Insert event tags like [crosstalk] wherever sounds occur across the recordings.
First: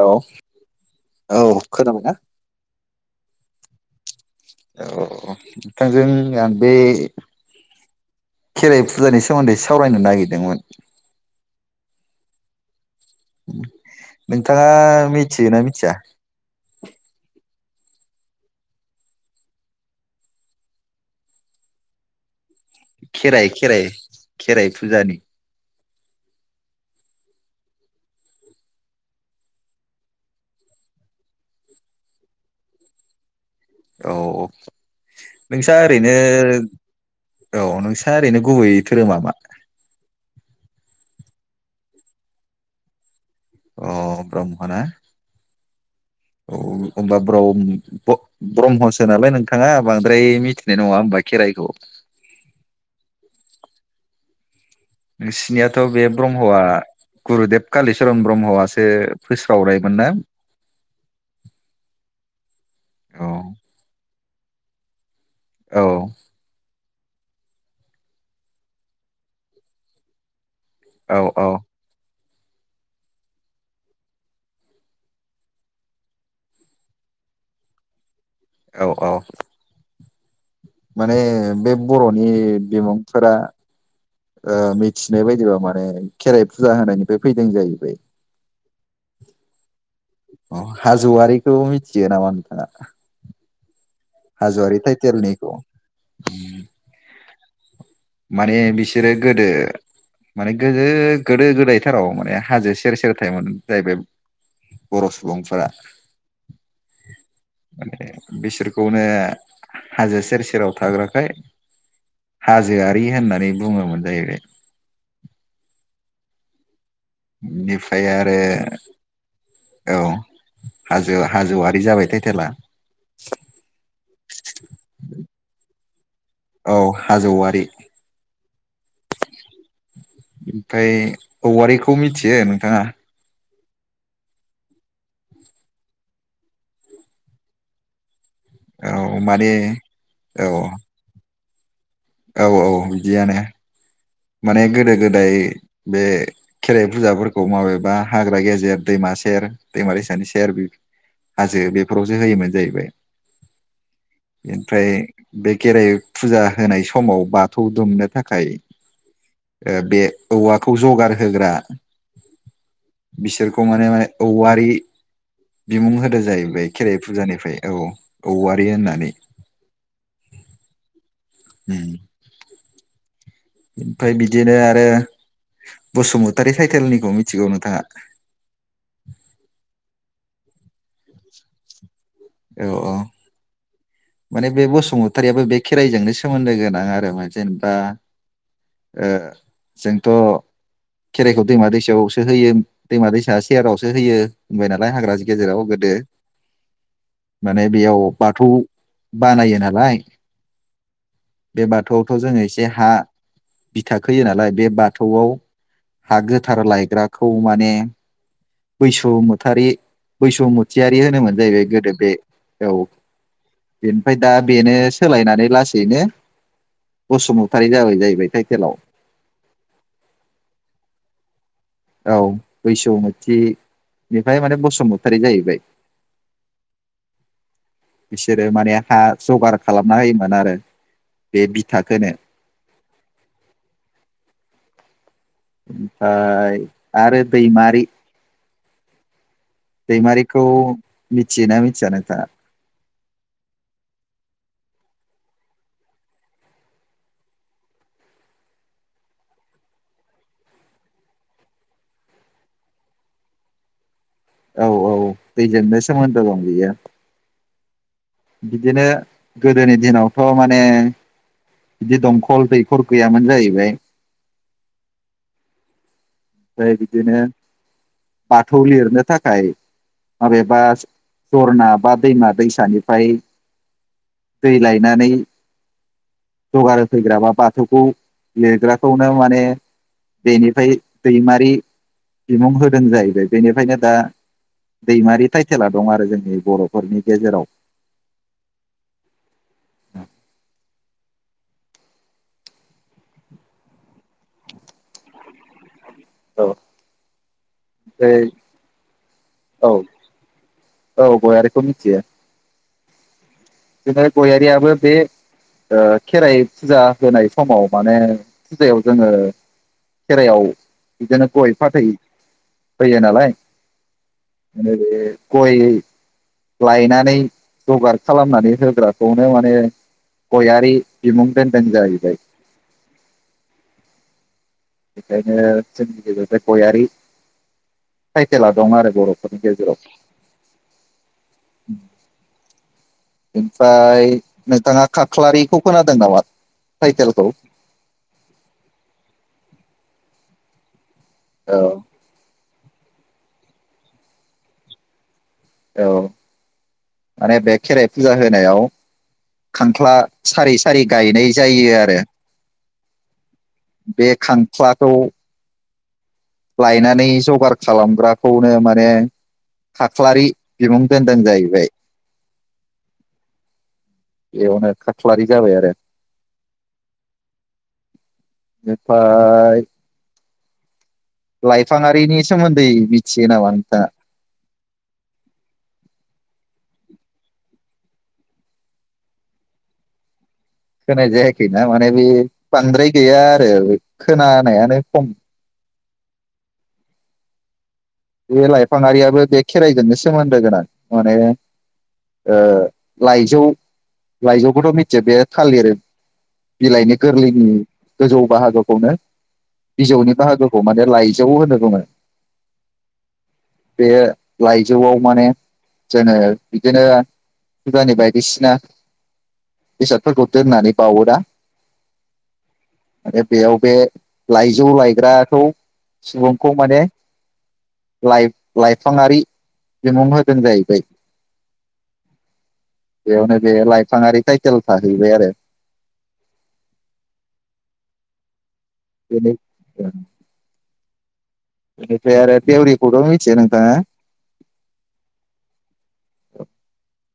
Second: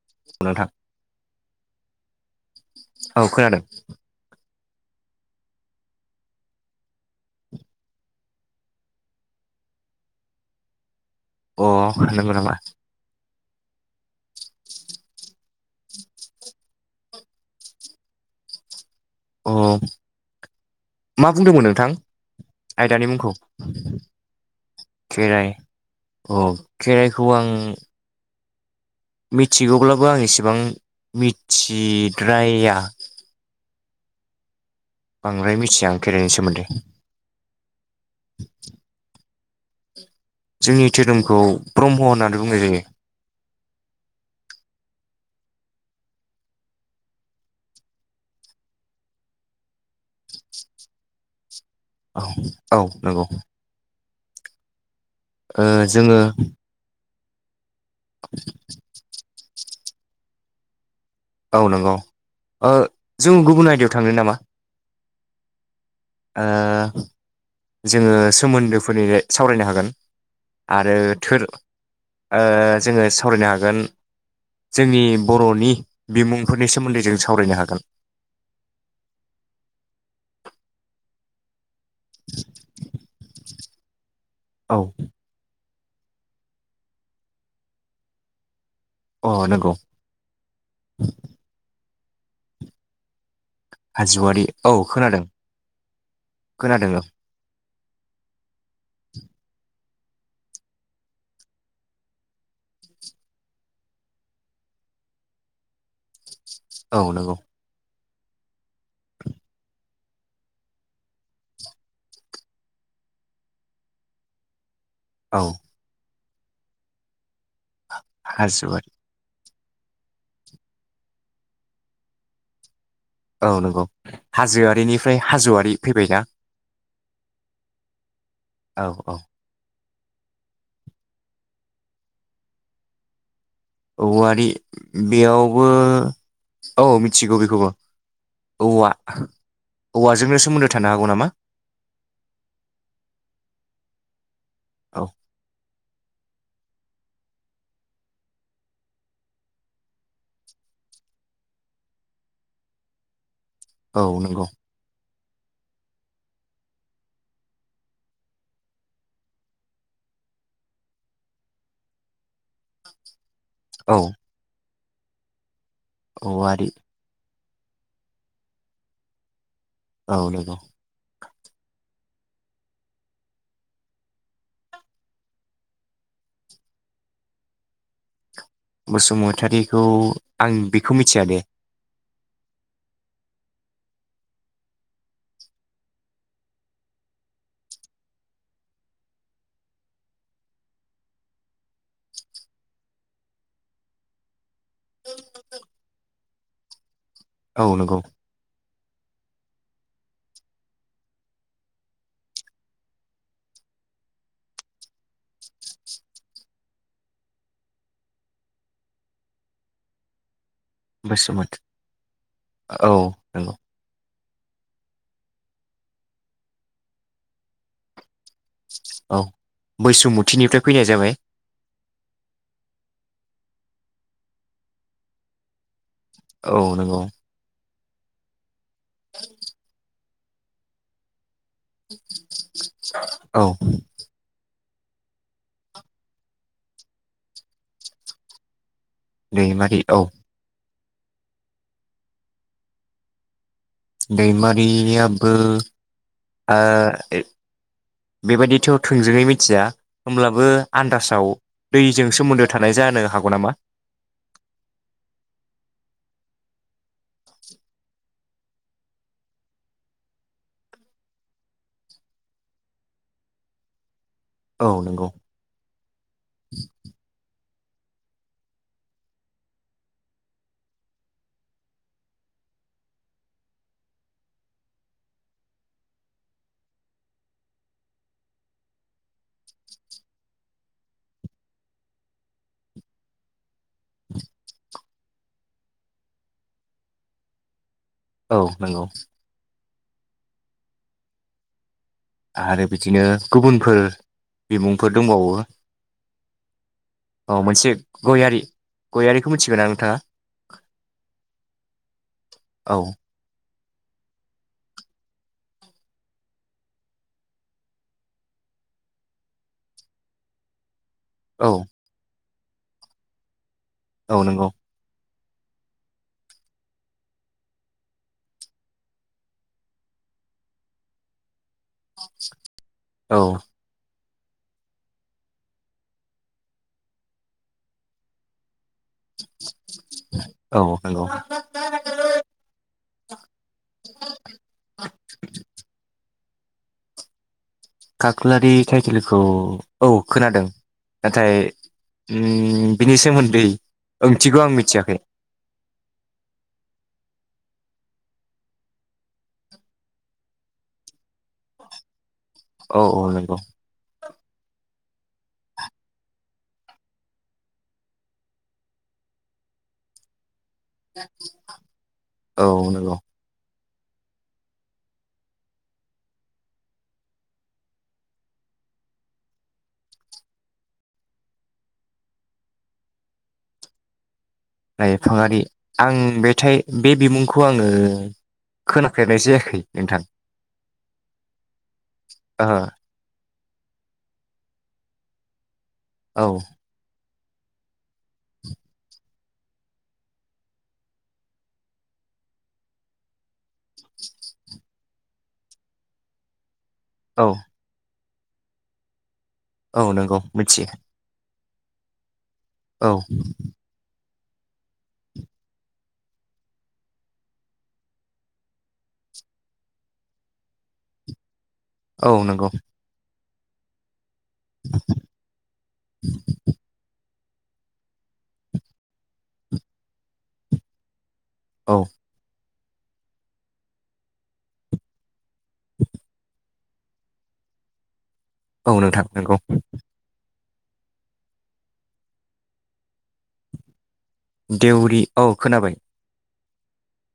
औ नोंथां औ खोनाबायना औ खानादों औ औ नोंथांजों आं बे खेराइ फुजानि सोमोन्दै सावरायनो नागिरदोंमोन अ होनांगौ नामा नोंथाङा मिथियोना मिथिया अ मा बुंदोंमोन नोंथां आयदानि मुंखौ खेराइ खेराइ खेराइ फुजानि ओ खेराइखौ आं मिथिगौब्लाबो आं इसेबां मिथिद्राया औ बांद्राय नोंसा मिथिया आं ओरैनो खेराइनि सोमोन्दै औ नोंसा ओरैनो गुबै धोरोमा मा? जोंनि धोरोमखौ ब्रह्म होननानै बुंनाय जायो। अ ब्रह्म ना औ होनोमबा ब्रम ब्रहमसो नालाय नोंथाङा बांद्राय मिथिनाय नङा होनबा खेराइखौ औ औ नंगौ ओ नोंसिनियाथ' बे जोङो ब्रह्मआ गुरुदेब कालिचरन ब्रह्मआसो फोस्रावनायमोन ना? औ नंगौ ओ औ जों गुबुन आयदायाव थांनो नामा? औ आ जोङो सोमोन्दोफोरनि सावरायनो हागोन आरो औ थोर औ ओ जोङो सावरायनो हागोन जोंनि बर'नि बिमुंफोरनि सोमोन्दै जों सावरायनो हागोन। औ औ माने बे बर'नि बिमुंफोरा ओ औ मिथिनाय बायदिबा माने माने खेराइ फुजा होनायनिफ्राय फैदों जाहैबाय अ नंगौ अ हाजोवारिखौ मिथि थियो नामा नोंथाङा? हाजोवारि औ हाज'वारि खोनादों टाइटेलनिखौ खोनादों औ। माने बिसोरो गोदो माने गोदो गोदो गोदायथाराव माने हाजो सेर सेर थायोमोन जाहैबाय बर' सुबुंफोरा औ नंगौ। बे बिसोरखौनो ओ हाजो सेर सेराव थाग्राखाय हाज जोआरि होननानै बुङोमोन जाहैबाय। औ बिफ्राय आरो हाजोआरि औ हाजो हाजौवारि जाबाय टाइटेला औ नंगौ हाजोआरिनिफ्राय हाज'आरि फैबायना? औ हाज'वारि औ औ ओमफ्राय औवारिखौ मिथियो नोंथाङा? औवारि बेयावबो औ मिथिगौ बेखौबो औवा औ माने औवाजोंनो औ सोमोन्दो थानो हागौ नामा? औ औ बिदियानो माने गोदो औ गोदाय बे खेराइ फुजाफोरखौ माबेबा हाग्रा गेजेर दैमा सेर दैमा दैसानि सेर बि हाजो बेफोरावसो होयोमोन जाहैबाय। औ नंगौ बेनिफ्राय बे खेराइ फुजा होनाय स समाव बाथौ दुमनो थाखाय ओ बे औवाखौ जगार होग्रा बिसोरखौ माने औ माने औवारि बिमुं होदो औवारि जाहैबाय खेराइ फुजानिफ्राय औ औवारि होननानै औ नंगौ उम ओमफ्राय बिदिनो आरो बसुमतारि टाइटेलनिखौ मिथिगौ नोंथाङा? बसुमतारिखौ आं बेखौ मिथिया दे औ अ माने बे बसुमतारियाबो बे खेराइजोंनो सोमोन्दो गोनां आरो जेनेबा ओ जोंथ' खेराइखौ दैमा दैसायावसो होयो दैमा दैसा सेरावसो होयो होनबाय नालाय हाग्रानि गेजेराव गोदो औ माने नंगौ बेयाव बाथौ बानायो नालाय बे बाथौआवथ' जोङो एसे हा बिथा खोयो नालाय बे बाथौआव हा गोथार लायग्राखौ माने बैस'मुथारि बैस' मु थियारि होनो मोन बसुमतारि जाहैबाय गोदो औ नंगौ। ओमफाय दा बेनो सोलायनानै लासैनो बसुमतारि जाबाय जाहैबाय टाइटेलाव औ बैसुमुथिनिफ्राय फैनाय जाबाय। औ बैसौमुथिनिफ्राय माने बसुमतारी जाहैबाय। औ नंगौ। बिसोरो माने हा जगार खालामना होयोमोन। होनारो बे बिथाखोनो औ ओमफाय आरो दैमारि दैमारि औ दैमारिखौ मिथिनायो मिथिया नोंथांया? दैमारियाबो आ ए बेबायदिथ' थोंजोङै मिथिया होमब्लाबो आन्दासाव दैजों सोमोन्दो थानाय जानो हागौ नामा? औ औ दैजोंनो सोमोन्दो दं बियो बिदिनो गोदोनि दिनावथ' माने बिदि दंखल दैखर गैयामोन जाहैबाय औ नंगौ ओमफ्राय बिदिनो बाथौ लिरनो थाखाय माबेबा जरना बा दैमा दैसानिफ्राय दै लायनानै जगार होफैग्रा बा बाथौखौ लिरग्राखौनो माने बेनिफ्राय दैमारि बिमुं होदों जाहैबाय बेनिफ्रायनो दा दैमारि टाइटेला दं आरो जोंनि बर'फोरनि गेजेराव औ नंगौ [unintelligible] आरो बिदिनो गुबुनफोर बिमुंफोर दंबाओ औ मोनसे ओमफ्राय गयारि गयारिखौ मिथिबायना औ नोंथाङा? औ गयारिखौ औ बे दा गयारियाबो बे ओ खेराइ फुजा होनाय समाव माने फुजायाव जोङो खेराइायाव बिदिनो औ गय फाथै होयो नालाय औ नंगौ माने बे गय लायनानै जगार खालामनानै होग्राखौनो माने गयारि बिमुं दोनदोंजाहैबाय औ बेखायनो जोंनि गेजेरजों गयारि टाइटेला दं आरो बर'फोरनि औ नंगौ गेजेराव ओमफ्राय नोंथाङा खाख्लारिखौ खोनादों नामा? टाइटेलखौ? काख्लारि टाइटेलखौ औ खोनादों नाथाय औ उम बिनि सोमोन्दै ओंथिखौ आं मिथियाखै औ माने बे खेराइ फुजा होनायाव खांख्ला सारि-सारि गायनाय जायो आरो। औ औ नंगौ बे खांख्ला खौ लायनानै जगार खालामग्राखौनो माने खाख्लारि बिमुं दोनदों जाहैबाय। औ नंगौ बेयावनो खाख्लारि जाबाय आरो बेनिफ्राय लाइफाङारिनि सोमोन्दै मिथियो नामा नोंथाङा? लाइफाङारि आं बेथाय बे बिमुंखौ आङो खोनाफेरनाय जायाखै नोंथां। होनाय जायाखै ना माने बे ओ बांद्राय गैया। आरो खोनानायानो खम। औ बे लाइफाङारियाबो बे खेराइजोंनो सोमोन्दो गोनां माने ओ लाइजौ-लाइजौखौथ' मिथियो बे थालिर बिलाइनि औ गोरलैनि गोजौ बाहागोखौनो औ बिजौनि नंगौ बाहागोखौ मिथियो माने लाइजौ होनो बुङो औ बे लाइजौआव माने जोङो बिदिनो फुजानि बायदिसिना बेसादफोरखौ दोननानै बावो ना। औ नंगौ। आरो बेयाव बे लाइजौ लायग्राखौ सुबुंखौ माने लाइ-लाइफाङारि बिमुं होदों जाहैबाय। औ बेयावनो बे लाइफाङारि ताइतेल थाहैबाय आरो औ नोंथां बेनि नोंगौ। बिनिफ्राय आरो देवरिखौथ' मिथियो नोंथाङा? देउरि औ खोनाबाय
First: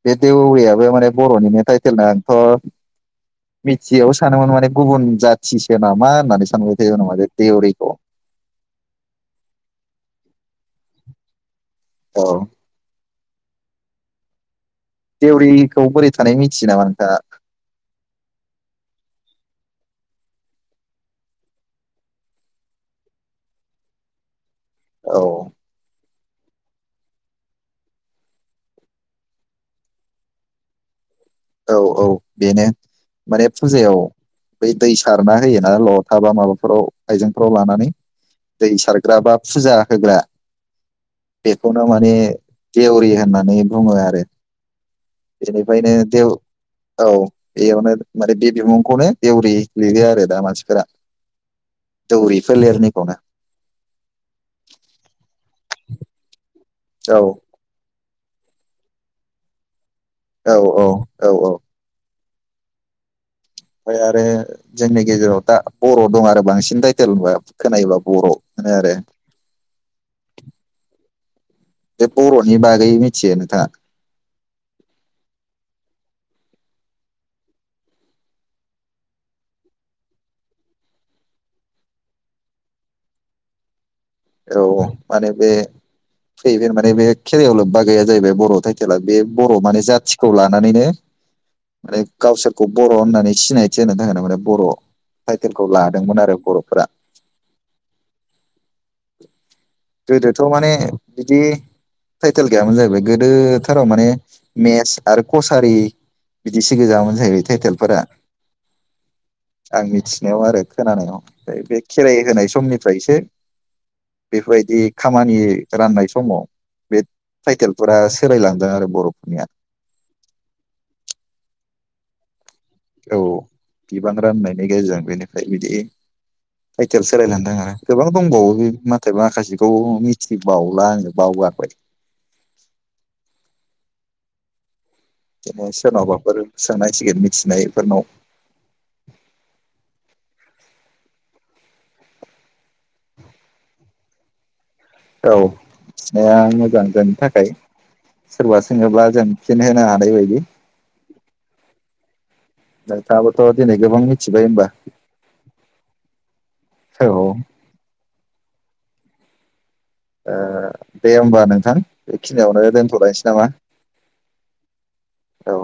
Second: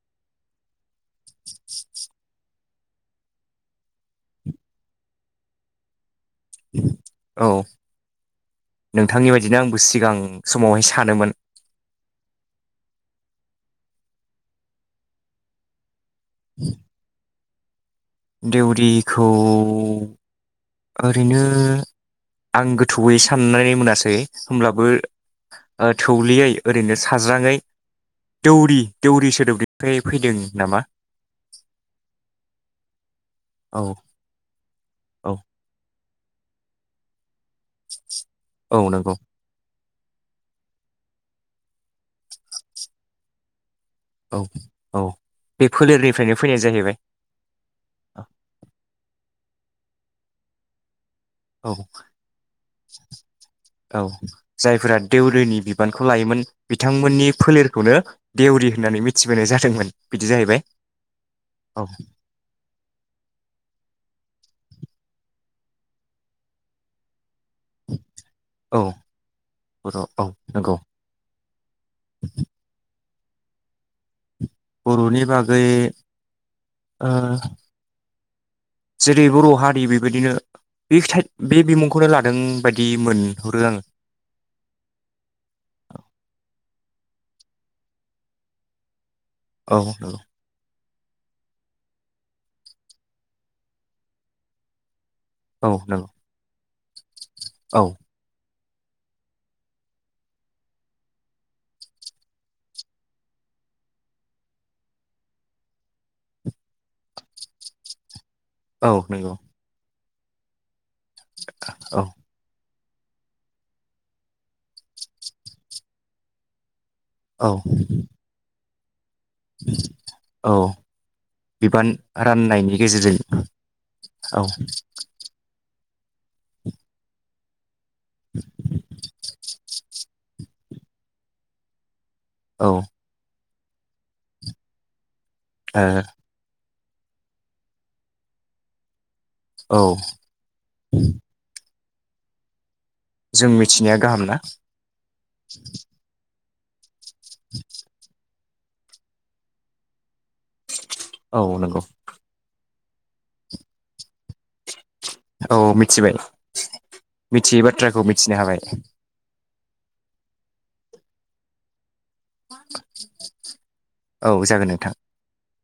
बे देउरियाबो माने बर'निनो टाइटेलनो आंथ' मिथियैयाव सानोमोन माने गुबुन जाथिसो नामा होननानै सानबाय थायोमोन नंङालै औ देउरिखौ। नोंथांनि बायदिनो आंबो सिगां समावहाय सानोमोन। औ देउरिखौ बोरै थानाय मिथियो नामा नोंथाङा? देउरिखौ ओरैनो आं गोथौयै साननानै मोनासै। होमब्लाबो औ ओ थौलेयै ओरैनो साज्राङै दौरि-दौरि सोदोबनिफ्राय फैदों नामा। औ-औ बेनो। माने औ फुजायाव बै दै सारना औ होयोना ल' थाबा माबाफोराव आइजें फोराव लानानै दै औ नंगौ सारग्रा बा फुजा होग्रा बेखौनो माने देउरि होन्नानै बुङो आरो औ औ बे बेनिफ्रायनो देउ फोलेरनिफ्रायनो औ फैनाय जाहैबाय बेेवनो माने बे बिमुंखौनो देउ लिरो आरोेदा मानसिफ्रा औ औ जायफोरा देउरिनि बि बिबानखौ लायोमोन औ बिथांमोननि फोलेरखौनो देउरि होननानै मिथिबोनाय जादोंमोन। बिदि जाहैबाय औ औ-औ-औ औ ओमफ्राय आरो जोंनि गेजेराव दा बर' दं आरो बांसिन टाइटेलफा। खोनायोल' बर' होनो औ आरो। बर' औ नंगौ बे बर'नि बागै मिथियो नोंथाङा? बर'नि बागै ओ जेरै बर' हारि बेबायदिनो बिख टा बि बिमुंखौनो लादों बायदि मोनहरो आंङो। औ माने बे फैयै फै माने बे खेरायाव लोब्बा गैया जाहैबाय बर' टाइटेला बे बर' माने आङो जाथिखौ लानानैनो माने गावसोरखौ बर' होननानै सिनायथि होनो थाखाय नो माने बर' टाइटेलखौ औ नंगौ औ नंगौ लादोंमोन आरो बर'फोरा औ गोदोथ' माने बिदि थाइटेल गैयामोन जाहैबाय गोदोथाराव माने मेस आरो कसारि बिदि सि गोजायामोन जाहैबाय थाइटेलफोरा। औ नंगौ मिथिनायाव आरो। खोनानायाव बे औ खेराइ होनाय समनि फ्रायसो बेफोरबायदि खामानि राननाय समाव बे औ टाइटेलफोरा सोलायलांदों आरो बर'फोरनिया औ बिबान राननायनि गेजेरजों औ बिबां औ राननायनि गेजेरजों बेनिफ्राय बिदि टाइटेल सोलायनानै थांङो गोबां दंबावो बे माथाय माखासेखौ मि ए बावला आङो बावगारबाय। औ से ओ सोनावबाफोर सोंनांसिगोन मिथिनायफोरनाव औ जों मिथिनाया गाहाम ना औ [unintelligible] [unintelligible] थाखाय सोरबा सोङोब्ला जों फिन होनो हानाय बायदि औ नंगौ नोंथांआबोथ' दिनै गोबां मिथिबाय होमबा। औ मिथिबाय औ ओ मिथियै बाथ्राखौ मिथि मिथिनो हाबाय ओ दे होमबा नोंथां। बेखिनियावनो दोनथ'लायनोसै नामा? औ जागोन नोंथां औ